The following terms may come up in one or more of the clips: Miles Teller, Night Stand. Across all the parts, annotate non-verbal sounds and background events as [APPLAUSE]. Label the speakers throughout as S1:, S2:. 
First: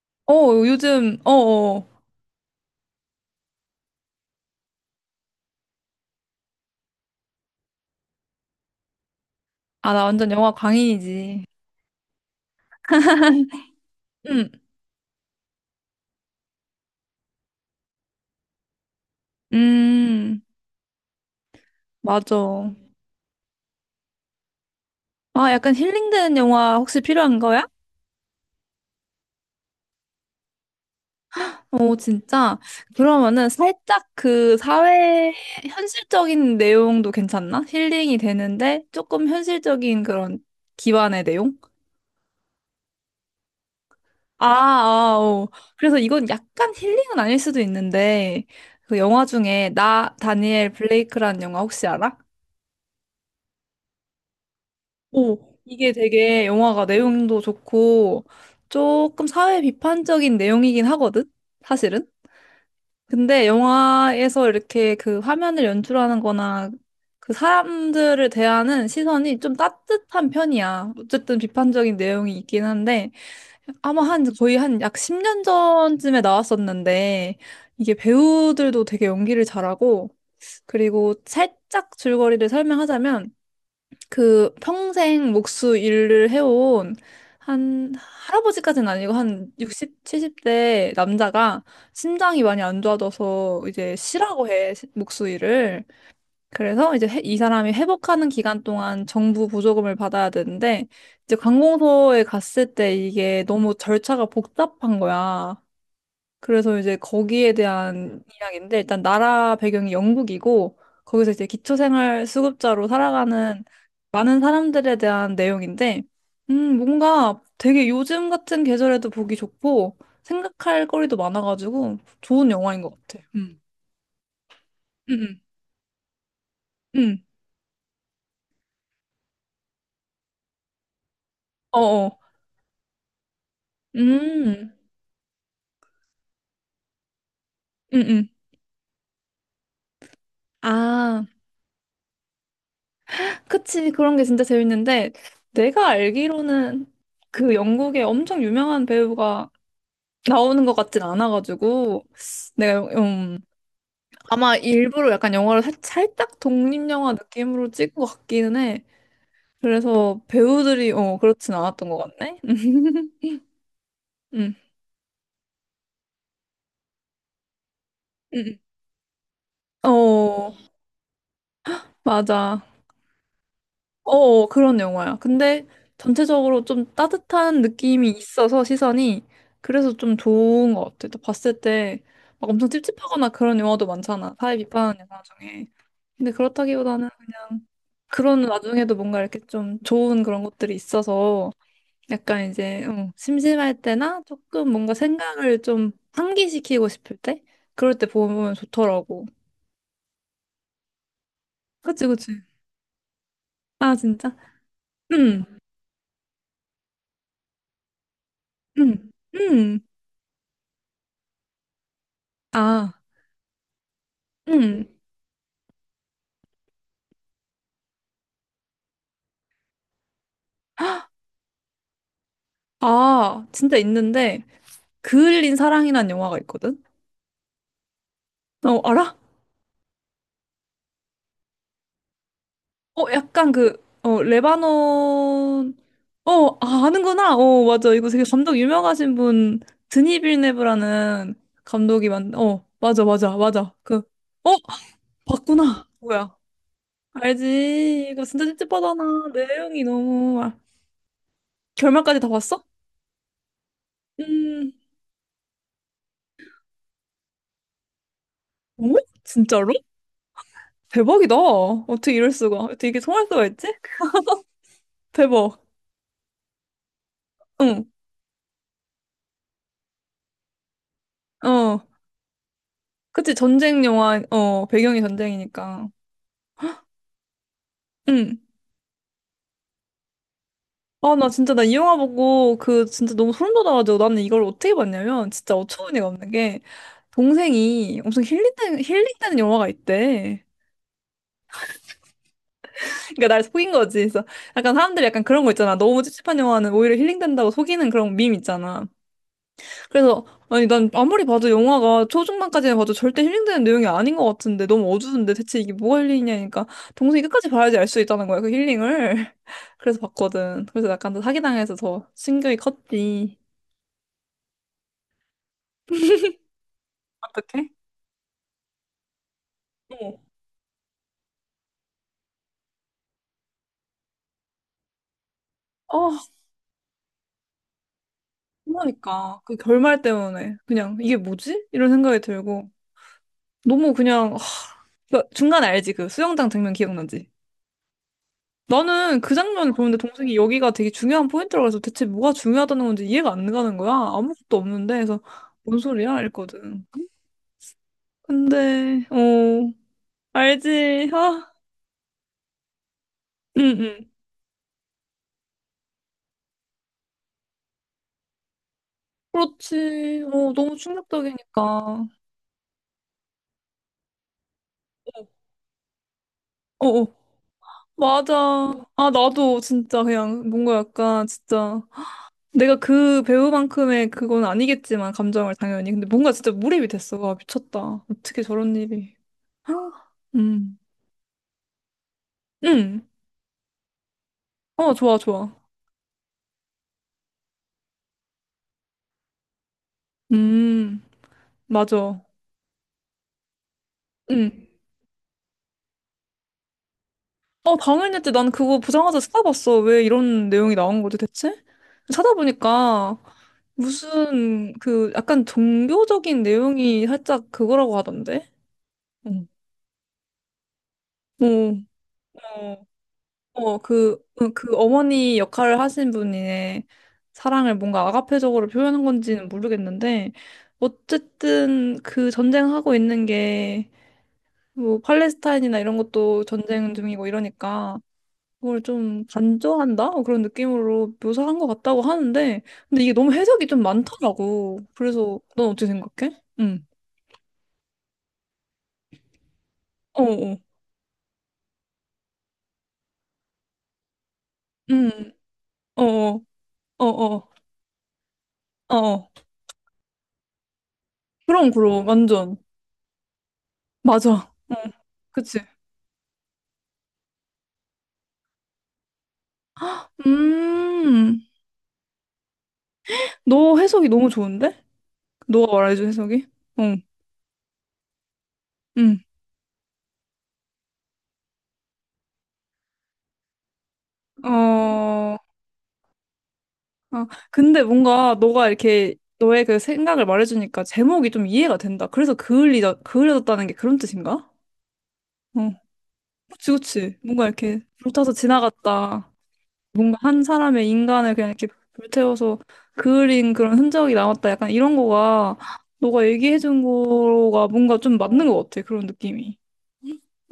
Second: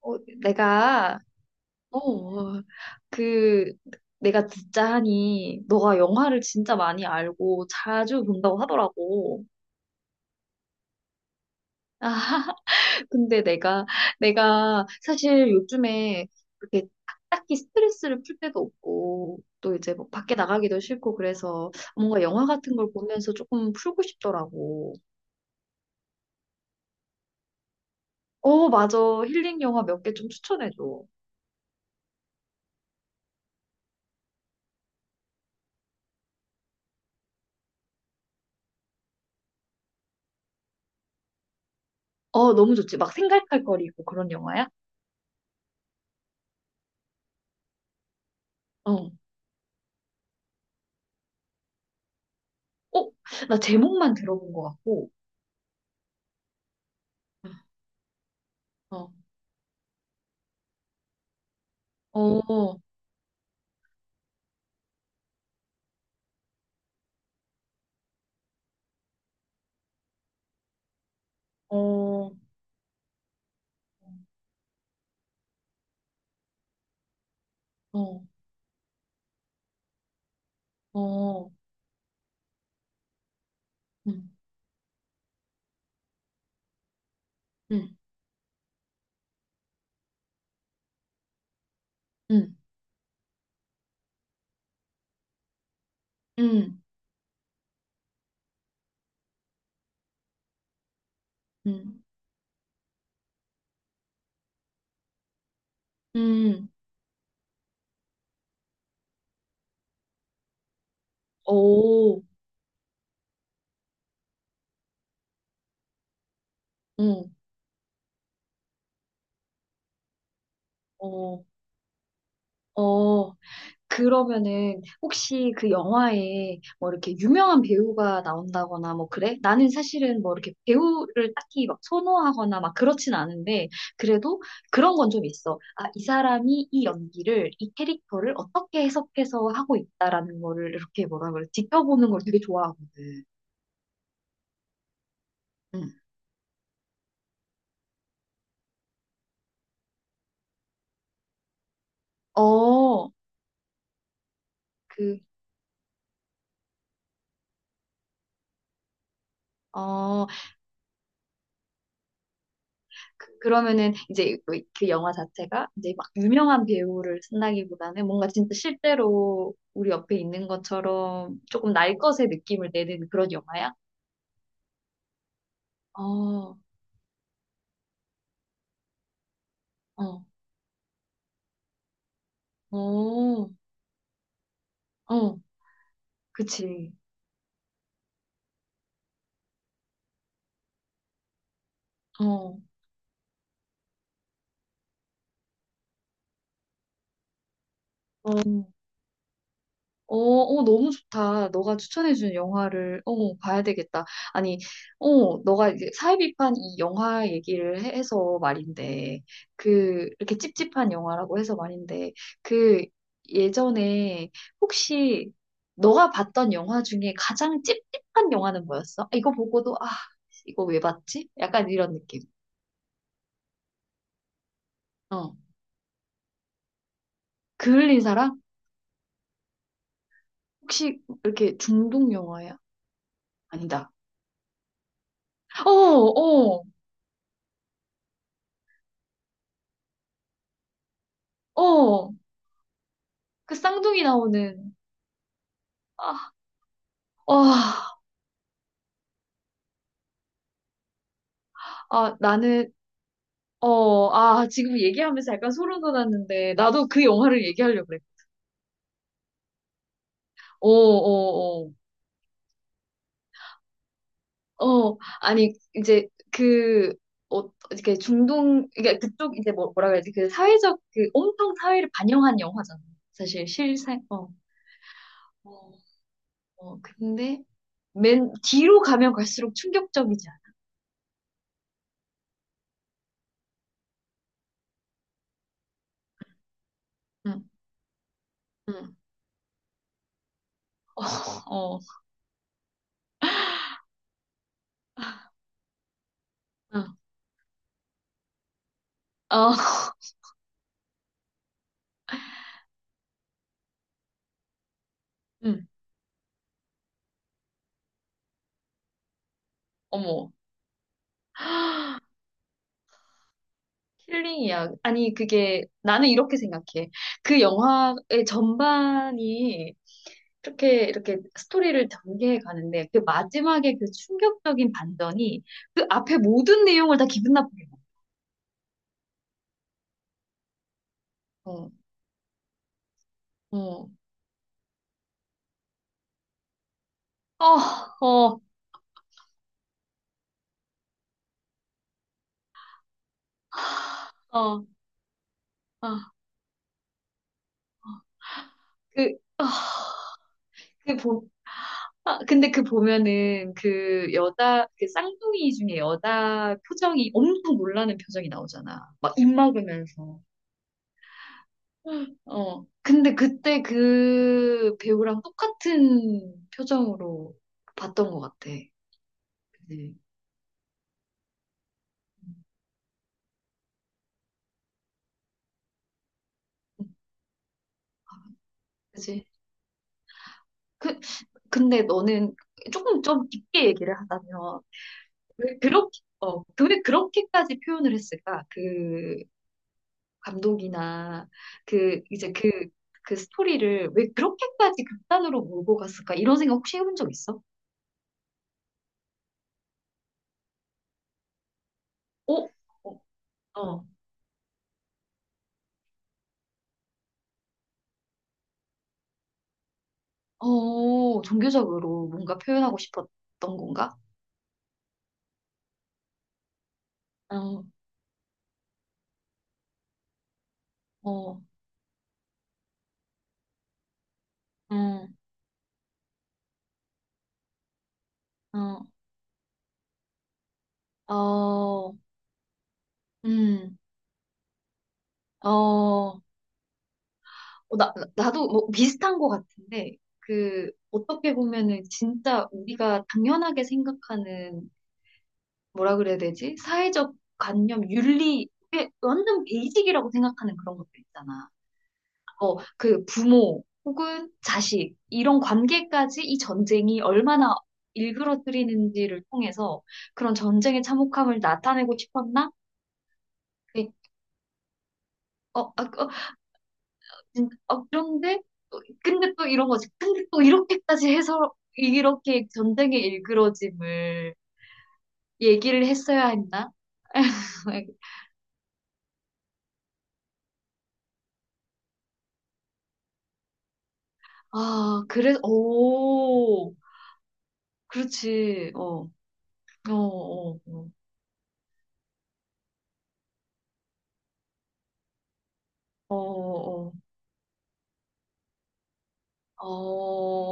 S1: 어, 요즘,
S2: 내가
S1: 어, 어.
S2: 어, 그 내가 듣자 하니 너가 영화를 진짜 많이 알고 자주 본다고 하더라고.
S1: 아, 나 완전 영화 광인이지.
S2: 아, 근데 내가
S1: 음,
S2: 내가 사실 요즘에 그렇게 딱히 스트레스를 풀 때도 없고 또 이제 뭐 밖에
S1: 음,
S2: 나가기도 싫고 그래서 뭔가 영화
S1: 맞아.
S2: 같은 걸 보면서 조금 풀고 싶더라고.
S1: 아, 약간 힐링되는 영화 혹시 필요한 거야?
S2: 어, 맞아. 힐링 영화 몇 개 좀 추천해줘.
S1: 어, 진짜? 그러면은 살짝 그 사회 현실적인 내용도 괜찮나? 힐링이 되는데 조금 현실적인 그런 기반의 내용?
S2: 어, 너무 좋지. 막 생각할 거리고 그런
S1: 아,
S2: 영화야?
S1: 아, 어. 그래서 이건 약간 힐링은 아닐 수도 있는데, 그
S2: 어.
S1: 영화 중에 나, 다니엘 블레이크라는 영화 혹시 알아?
S2: 어, 나 제목만 들어본 것 같고.
S1: 오, 이게 되게 영화가 내용도 좋고
S2: 어,
S1: 조금 사회 비판적인 내용이긴 하거든, 사실은.
S2: 어,
S1: 근데 영화에서 이렇게 그 화면을 연출하는 거나 그 사람들을 대하는 시선이 좀 따뜻한 편이야. 어쨌든 비판적인
S2: 어,
S1: 내용이 있긴 한데 아마 한 거의 한 약 10년 전쯤에 나왔었는데 이게
S2: 어,
S1: 배우들도 되게 연기를 잘하고 그리고
S2: 어,
S1: 살짝 줄거리를 설명하자면
S2: 음,
S1: 그 평생 목수 일을 해온 한
S2: 음,
S1: 할아버지까지는 아니고 한 60, 70대 남자가 심장이
S2: 음,
S1: 많이 안 좋아져서 이제 쉬라고 해, 목수 일을.
S2: 음,
S1: 그래서 이제 이 사람이 회복하는 기간 동안 정부 보조금을 받아야 되는데 이제
S2: 음,
S1: 관공서에 갔을 때 이게 너무 절차가 복잡한 거야.
S2: 음, 음,
S1: 그래서 이제 거기에 대한 이야기인데 일단 나라 배경이 영국이고 거기서 이제
S2: 오,
S1: 기초생활 수급자로 살아가는 많은 사람들에 대한 내용인데
S2: 음,
S1: 뭔가 되게 요즘 같은 계절에도 보기 좋고 생각할 거리도
S2: 어,
S1: 많아가지고 좋은 영화인 것 같아.
S2: 어,
S1: 음.
S2: 그러면은
S1: 음,
S2: 혹시 그 영화에 뭐
S1: 음,
S2: 이렇게
S1: 음.
S2: 유명한 배우가 나온다거나 뭐 그래? 나는 사실은 뭐 이렇게 배우를 딱히 막
S1: 어어.
S2: 선호하거나 막 그렇진 않은데 그래도
S1: 음,
S2: 그런 건 좀 있어. 아, 이 사람이 이 연기를 이
S1: 음, 음.
S2: 캐릭터를 어떻게 해석해서 하고 있다라는 거를 이렇게
S1: 아,
S2: 뭐라 그래? 지켜보는 걸 되게 좋아하거든.
S1: 그치. 그런 게 진짜 재밌는데, 내가
S2: 응.
S1: 알기로는 그 영국의 엄청 유명한 배우가 나오는 것 같진 않아가지고 내가
S2: 어,
S1: 아마 일부러
S2: 그,
S1: 약간 영화를 살짝 독립영화 느낌으로 찍은 것 같기는 해. 그래서
S2: 어,
S1: 배우들이 그렇진 않았던 것 같네. [LAUGHS]
S2: 그러면은 이제
S1: 음.
S2: 뭐그 영화 자체가 이제 막 유명한 배우를 쓴다기보다는 뭔가 진짜
S1: 음.
S2: 실제로 우리 옆에 있는
S1: 어
S2: 것처럼 조금 날 것의
S1: 맞아.
S2: 느낌을 내는 그런 영화야?
S1: 어 어, 그런 영화야. 근데
S2: 어,
S1: 전체적으로 좀 따뜻한 느낌이 있어서 시선이 그래서 좀
S2: 어,
S1: 좋은 것 같아. 또 봤을 때 막 엄청 찝찝하거나
S2: 어,
S1: 그런 영화도 많잖아. 사회 비판하는 영화
S2: 어,
S1: 중에. 근데
S2: 그치.
S1: 그렇다기보다는 그런 와중에도 뭔가 이렇게 좀 좋은 그런 것들이 있어서 약간
S2: 어,
S1: 이제 어, 심심할 때나 조금 뭔가 생각을 좀 환기시키고 싶을 때 그럴 때
S2: 어.
S1: 보면 좋더라고.
S2: 어, 어, 너무 좋다. 너가
S1: 그치,
S2: 추천해준
S1: 그치.
S2: 영화를, 봐야
S1: 아,
S2: 되겠다.
S1: 진짜?
S2: 아니,
S1: 음,
S2: 너가 이제 사회비판 이 영화 얘기를 해서
S1: 음,
S2: 말인데,
S1: 음.
S2: 이렇게 찝찝한 영화라고 해서 말인데, 그,
S1: 아,
S2: 예전에
S1: 음.
S2: 혹시 너가 봤던 영화 중에 가장 찝찝한 영화는 뭐였어? 아, 이거 보고도, 아, 이거 왜 봤지? 약간 이런 느낌.
S1: 아, 진짜 있는데
S2: 어.
S1: 그을린 사랑이란 영화가 있거든?
S2: 그을린 사랑?
S1: 어, 알아?
S2: 혹시 이렇게 중독 영화야?
S1: 어, 약간 그,
S2: 아니다.
S1: 어, 레바논,
S2: 어,
S1: 어,
S2: 어,
S1: 아, 아는구나. 어, 맞아. 이거 되게 감독 유명하신 분, 드니 빌네브라는 감독이
S2: 어.
S1: 만, 어, 맞아, 맞아,
S2: 그
S1: 맞아. 그,
S2: 쌍둥이
S1: 어,
S2: 나오는.
S1: 봤구나.
S2: 아,
S1: 뭐야.
S2: 와,
S1: 알지. 이거 진짜 찝찝하잖아. 내용이 너무, 아,
S2: 아,
S1: 결말까지 다 봤어?
S2: 나는, 어, 아,
S1: 음,
S2: 지금 얘기하면서 약간 소름 돋았는데, 나도 그 영화를 얘기하려고 그래.
S1: 어? 진짜로?
S2: 어,
S1: 대박이다.
S2: 어,
S1: 어떻게 이럴 수가. 어떻게 이게 통할 수가 있지?
S2: 어, 어, 아니,
S1: 대박.
S2: 이제 그,
S1: 응,
S2: 이렇게 중동, 그러니까 그쪽 이제 뭐, 뭐라 그래야지, 그 사회적, 그 온통
S1: 어.
S2: 사회를 반영한 영화잖아.
S1: 그치,
S2: 사실
S1: 전쟁
S2: 실생,
S1: 영화,
S2: 어,
S1: 어, 배경이
S2: 어,
S1: 전쟁이니까.
S2: 어, 근데 맨
S1: 응.
S2: 뒤로 가면 갈수록 충격적이지 않아?
S1: 아, 나 진짜, 나 이 영화 보고, 그, 진짜 너무 소름 돋아가지고, 나는 이걸 어떻게 봤냐면, 진짜 어처구니가 없는 게,
S2: 응,
S1: 동생이 엄청 힐링되는,
S2: 응,
S1: 힐링되는 영화가 있대.
S2: 어,
S1: 그러니까 날 속인 거지. 그래서 약간 사람들이 약간 그런 거 있잖아. 너무 찝찝한 영화는 오히려
S2: 응,
S1: 힐링된다고 속이는 그런 밈 있잖아.
S2: 어, [LAUGHS]
S1: 그래서, 아니, 난 아무리 봐도 영화가 초중반까지는 봐도 절대 힐링되는 내용이 아닌 것 같은데, 너무 어두운데 대체
S2: 응,
S1: 이게 뭐가 힐링이냐니까, 동생이 끝까지 봐야지 알 수 있다는 거야, 그 힐링을. [LAUGHS] 그래서
S2: 어머.
S1: 봤거든. 그래서 약간 더 사기당해서 더 충격이 컸지.
S2: 힐링이야. 아니, 그게, 나는 이렇게 생각해. 그
S1: 어떡해?
S2: 영화의 전반이
S1: 어.
S2: 이렇게 스토리를 전개해 가는데, 그 마지막에 그 충격적인 반전이 그
S1: 아,
S2: 앞에 모든 내용을 다 기분 나쁘게
S1: 그러니까. 그 결말 때문에. 그냥, 이게 뭐지?
S2: 만들어.
S1: 이런 생각이 들고.
S2: 어, 어,
S1: 너무 그냥, 하, 그러니까 중간에 알지? 그 수영장 장면 기억나지?
S2: 어, 어,
S1: 나는 그 장면을 보는데 동생이 여기가 되게 중요한 포인트라고 해서 대체 뭐가 중요하다는 건지 이해가 안 가는 거야. 아무것도
S2: 어,
S1: 없는데. 그래서, 뭔
S2: 아,
S1: 소리야? 이랬거든. 근데,
S2: 그,
S1: 어,
S2: 아, 그
S1: 알지?
S2: 보,
S1: 아,
S2: 근데 그 보면은
S1: 응, 응.
S2: 그 여자, 그 쌍둥이 중에 여자 표정이 엄청 놀라는 표정이 나오잖아. 막 입 막으면서.
S1: 그렇지. 어, 너무 충격적이니까. 어,
S2: 어. 근데 그때 그 배우랑 똑같은
S1: 어, 어.
S2: 표정으로 봤던 것
S1: 맞아.
S2: 같아.
S1: 아, 나도
S2: 네.
S1: 진짜 그냥 뭔가 약간 진짜. 내가 그 배우만큼의 그건 아니겠지만 감정을 당연히 근데 뭔가 진짜 몰입이 됐어. 와, 미쳤다. 어떻게 저런 일이.
S2: 그지?
S1: [GASPS]
S2: 그, 근데 너는 조금
S1: 음음어
S2: 좀 깊게 얘기를 하자면,
S1: 좋아 좋아
S2: 왜 그렇게, 왜 그렇게까지 표현을 했을까? 그
S1: 음
S2: 감독이나 그,
S1: 맞아
S2: 이제 그, 그 스토리를 왜
S1: 음어
S2: 그렇게까지 극단으로 몰고 갔을까? 이런 생각 혹시 해본 적 있어?
S1: 당연했지. 난 그거 보자마자 찾아봤어. 왜 이런 내용이 나온 거지 대체.
S2: 어? 어,
S1: 찾아보니까
S2: 어,
S1: 무슨 그 약간 종교적인 내용이 살짝 그거라고 하던데 응
S2: 어,
S1: 어
S2: 종교적으로 뭔가 표현하고 싶었던
S1: 어,
S2: 건가?
S1: 그, 어, 그 어머니 역할을 하신 분의
S2: 어.
S1: 사랑을 뭔가 아가페적으로 표현한 건지는 모르겠는데,
S2: 어,
S1: 어쨌든 그 전쟁하고 있는 게, 뭐,
S2: 음,
S1: 팔레스타인이나 이런 것도 전쟁 중이고 이러니까, 그걸
S2: 어,
S1: 좀 간조한다? 어, 그런 느낌으로 묘사한 것
S2: 어,
S1: 같다고 하는데, 근데 이게 너무 해석이
S2: 음,
S1: 좀 많더라고. 그래서,
S2: 어,
S1: 넌 어떻게
S2: 어,
S1: 생각해? 응.
S2: 나도 뭐 비슷한 것 같은데,
S1: 어어.
S2: 어떻게 보면은 진짜 우리가 당연하게 생각하는,
S1: 응.
S2: 뭐라 그래야
S1: 어어.
S2: 되지? 사회적
S1: 어어.
S2: 관념, 윤리, 이게
S1: 어어.
S2: 완전 베이직이라고 생각하는 그런 것들 있잖아.
S1: 그럼, 그럼.
S2: 어,
S1: 완전.
S2: 그 부모 혹은
S1: 맞아. 응.
S2: 자식, 이런
S1: 그치.
S2: 관계까지 이 전쟁이 얼마나 일그러뜨리는지를 통해서 그런 전쟁의 참혹함을
S1: 음,
S2: 나타내고 싶었나?
S1: 너
S2: 그,
S1: 해석이 너무 좋은데?
S2: 어,
S1: 너가
S2: 아,
S1: 말해준
S2: 어,
S1: 해석이? 응,
S2: 그런데 또,
S1: 응.
S2: 근데 또 이런 거지. 근데 또 이렇게까지 해서 이렇게 전쟁의 일그러짐을
S1: 어,
S2: 얘기를 했어야 했나?
S1: 아, 근데
S2: [LAUGHS]
S1: 뭔가 너가 이렇게 너의 그 생각을 말해주니까 제목이 좀 이해가 된다. 그래서 그을리다, 그을려졌다는 게 그런 뜻인가?
S2: 아, 그래서
S1: 어, 그치,
S2: 오,
S1: 그치. 뭔가 이렇게 불타서
S2: 그렇지. 어,
S1: 지나갔다.
S2: 어,
S1: 뭔가 한
S2: 어,
S1: 사람의 인간을 그냥 이렇게 불태워서 그을린 그런 흔적이 남았다. 약간 이런 거가
S2: 어,
S1: 너가 얘기해준
S2: 어,
S1: 거가 뭔가 좀 맞는 것 같아. 그런 느낌이.
S2: 어,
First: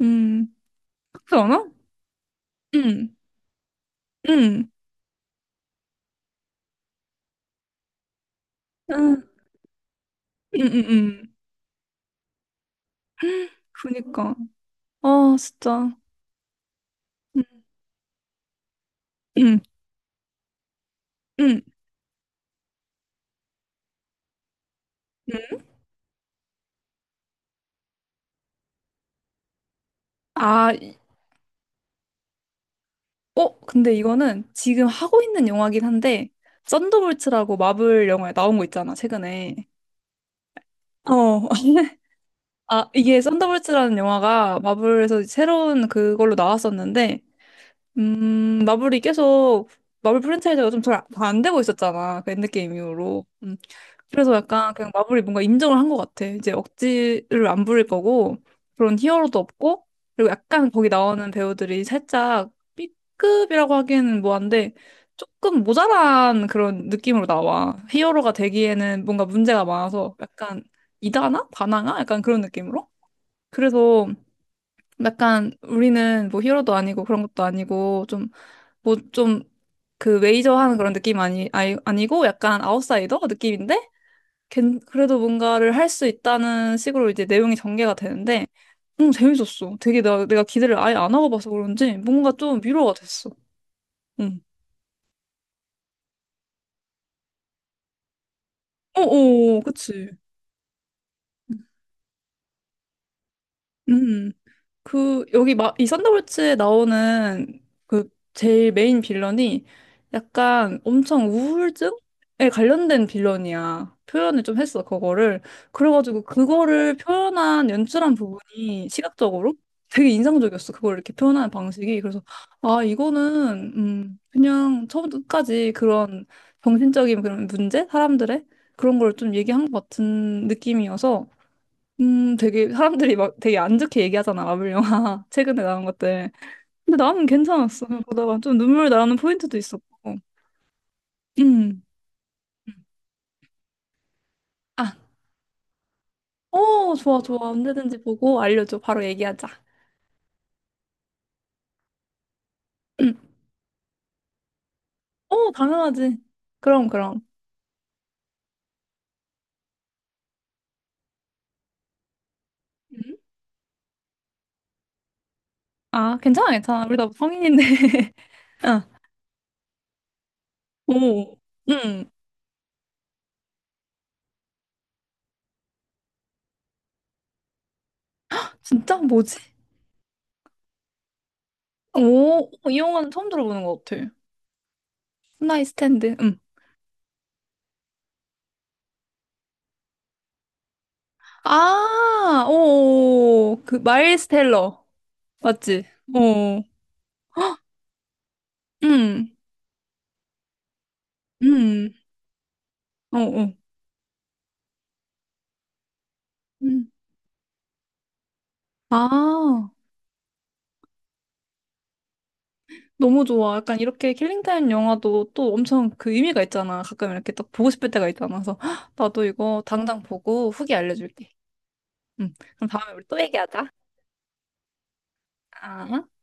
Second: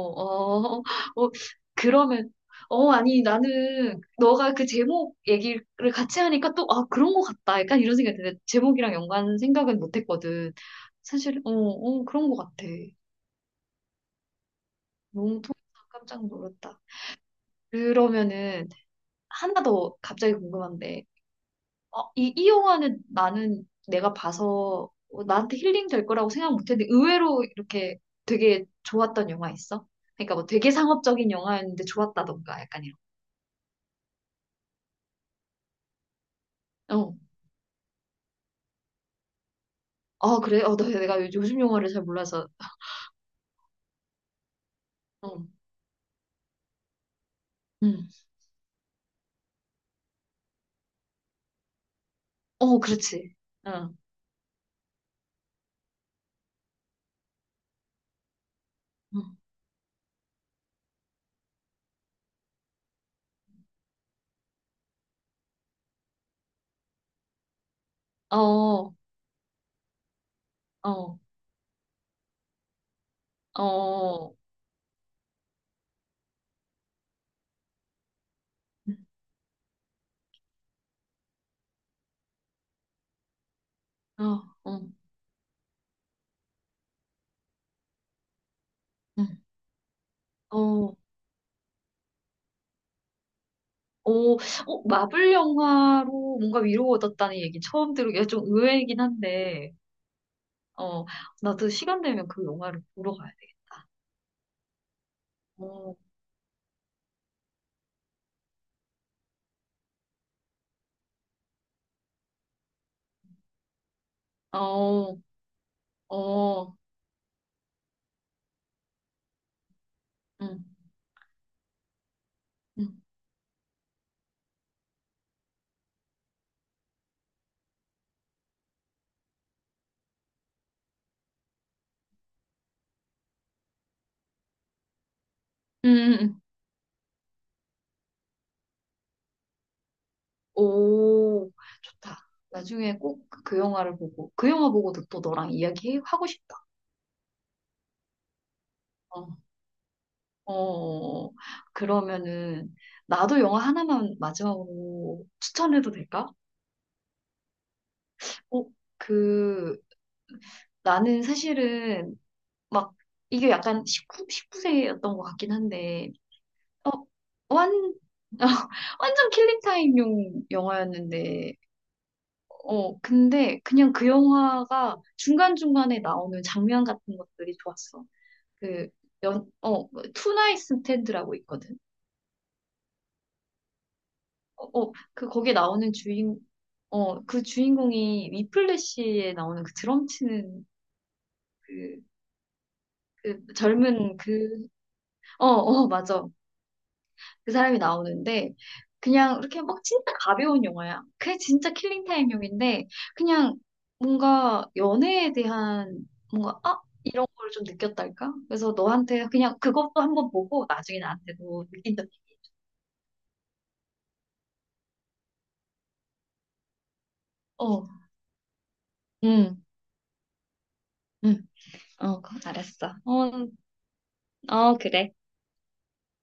S1: 음,
S2: 어, 어,
S1: 그렇지 않아?
S2: 그러면.
S1: 응.
S2: 아니, 나는, 너가 그
S1: 응.
S2: 제목 얘기를 같이 하니까 또, 아, 그런 거 같다. 약간 이런 생각이 드데 제목이랑
S1: 응,
S2: 연관 생각은 못 했거든.
S1: 응, 응, 응.
S2: 사실, 어, 어, 그런 거 같아.
S1: 그니까. 아,
S2: 몸통에서
S1: 진짜.
S2: 깜짝 놀랐다.
S1: 응,
S2: 그러면은
S1: 응,
S2: 하나 더 갑자기 궁금한데,
S1: 응.
S2: 이 영화는 나는 내가 봐서 어, 나한테
S1: 응.
S2: 힐링 될 거라고 생각 못했는데 의외로 이렇게 되게 좋았던 영화 있어? 그러니까 뭐 되게
S1: 아,
S2: 상업적인 영화였는데 좋았다던가 약간 이런.
S1: 어, 근데 이거는 지금 하고 있는 영화긴 한데,
S2: 어,
S1: 썬더볼츠라고 마블 영화에 나온 거 있잖아, 최근에.
S2: 아 그래? 내가
S1: 어,
S2: 요즘
S1: [LAUGHS]
S2: 영화를 잘 몰라서.
S1: 아, 이게 썬더볼츠라는 영화가 마블에서
S2: 어,
S1: 새로운 그걸로 나왔었는데,
S2: 음,
S1: 음, 마블이 계속, 마블 프랜차이즈가 좀 잘 안 되고 있었잖아. 그 엔드게임
S2: 어, 그렇지.
S1: 이후로. 음.
S2: 어,
S1: 그래서 약간 그냥 마블이 뭔가 인정을 한 것 같아. 이제 억지를 안 부릴 거고, 그런
S2: 음.
S1: 히어로도 없고, 그리고 약간 거기 나오는 배우들이 살짝 B급이라고 하기에는 뭐한데, 조금 모자란 그런 느낌으로 나와. 히어로가
S2: 어, 어,
S1: 되기에는 뭔가 문제가 많아서 약간 이다나? 다나가? 약간 그런 느낌으로? 그래서
S2: 어,
S1: 약간 우리는 뭐 히어로도 아니고 그런 것도 아니고 좀 뭐
S2: 음,
S1: 좀 그 메이저 하는 그런 느낌 아니, 아니 아니고 약간 아웃사이더 느낌인데
S2: 어, 어,
S1: 그래도 뭔가를 할 수 있다는 식으로 이제 내용이 전개가 되는데 응
S2: 음,
S1: 재밌었어. 되게 내가 기대를 아예
S2: 어.
S1: 안 하고 봐서 그런지 뭔가 좀 위로가 됐어.
S2: 오,
S1: 응.
S2: 어, 마블 영화로 뭔가 위로가 얻었다는 얘기 처음 들으기가 좀 의외이긴
S1: 어어
S2: 한데,
S1: 그치.
S2: 어, 나도 시간 되면 그 영화를 보러 가야 돼.
S1: 음. 그 이
S2: 어,
S1: 썬더볼츠에 나오는 그 제일 메인 빌런이 약간 엄청 우울증에 관련된 빌런이야. 표현을 좀 했어,
S2: 어,
S1: 그거를. 그래가지고
S2: 어,
S1: 그거를 표현한 연출한 부분이 시각적으로 되게
S2: 응,
S1: 인상적이었어. 그걸 이렇게 표현하는 방식이. 그래서 아,
S2: 응,
S1: 이거는 그냥 처음부터 끝까지 그런 정신적인 그런 문제, 사람들의 그런 걸 좀 얘기한 것 같은 느낌이어서 되게 사람들이 막 되게 안 좋게 얘기하잖아, 마블 영화. [LAUGHS] 최근에 나온
S2: 응, 응,
S1: 것들.
S2: 응.
S1: 근데 나는 괜찮았어. 그냥 보다가 좀 눈물 나는 포인트도 있었고.
S2: 오,
S1: 음.
S2: 좋다. 나중에 꼭 그 영화를 보고, 그 영화
S1: 아,
S2: 보고도 또 너랑 이야기하고 싶다.
S1: 어, 좋아, 좋아. 언제든지 보고 알려줘. 바로
S2: 어,
S1: 얘기하자.
S2: 어, 그러면은,
S1: 음.
S2: 나도 영화 하나만 마지막으로
S1: 어,
S2: 추천해도
S1: 당연하지.
S2: 될까?
S1: 그럼, 그럼.
S2: 어, 그, 나는 사실은 막
S1: 음?
S2: 이게 약간 19, 십구 세였던 것 같긴 한데
S1: 아, 괜찮아, 괜찮아.
S2: 어,
S1: 우리 다 성인인데.
S2: 완,
S1: [LAUGHS]
S2: [LAUGHS] 어,
S1: 아,
S2: 완전 킬링타임용
S1: 오,
S2: 영화였는데
S1: 음.
S2: 어, 근데 그냥 그 영화가 중간중간에 나오는 장면 같은 것들이 좋았어. 그
S1: 진짜? 뭐지?
S2: 연, 어, 투나잇 스탠드라고 있거든.
S1: 오, 어, 이 영화는 처음 들어보는 것 같아.
S2: 어, 어, 그 거기에
S1: 나이
S2: 나오는
S1: 스탠드.
S2: 주인
S1: 음.
S2: 어, 그 주인공이 위플래시에 나오는 그 드럼 치는 그,
S1: 아,
S2: 그
S1: 오, 그,
S2: 젊은
S1: 마일스
S2: 그,
S1: 텔러. 맞지?
S2: 어, 맞아.
S1: 어.
S2: 그 사람이 나오는데
S1: 음,
S2: 그냥 이렇게 막 진짜 가벼운 영화야. 그게 진짜
S1: 음,
S2: 킬링타임용인데
S1: 어,
S2: 그냥
S1: 어,
S2: 뭔가 연애에 대한 뭔가 아
S1: 음.
S2: 이런 걸 좀 느꼈달까? 그래서 너한테 그냥
S1: 아,
S2: 그것도 한번 보고 나중에 나한테도 느낀다.
S1: 너무 좋아. 약간 이렇게 킬링타임 영화도 또 엄청 그 의미가 있잖아. 가끔 이렇게 딱 보고
S2: 어,
S1: 싶을 때가 있잖아. 그래서 [GASPS] 헉, 나도 이거
S2: 응,
S1: 당장 보고 후기 알려줄게.
S2: 응, 어,
S1: 그럼 다음에
S2: 알았어.
S1: 우리 또
S2: 어,
S1: 얘기하자.
S2: 어, 그래.
S1: 아.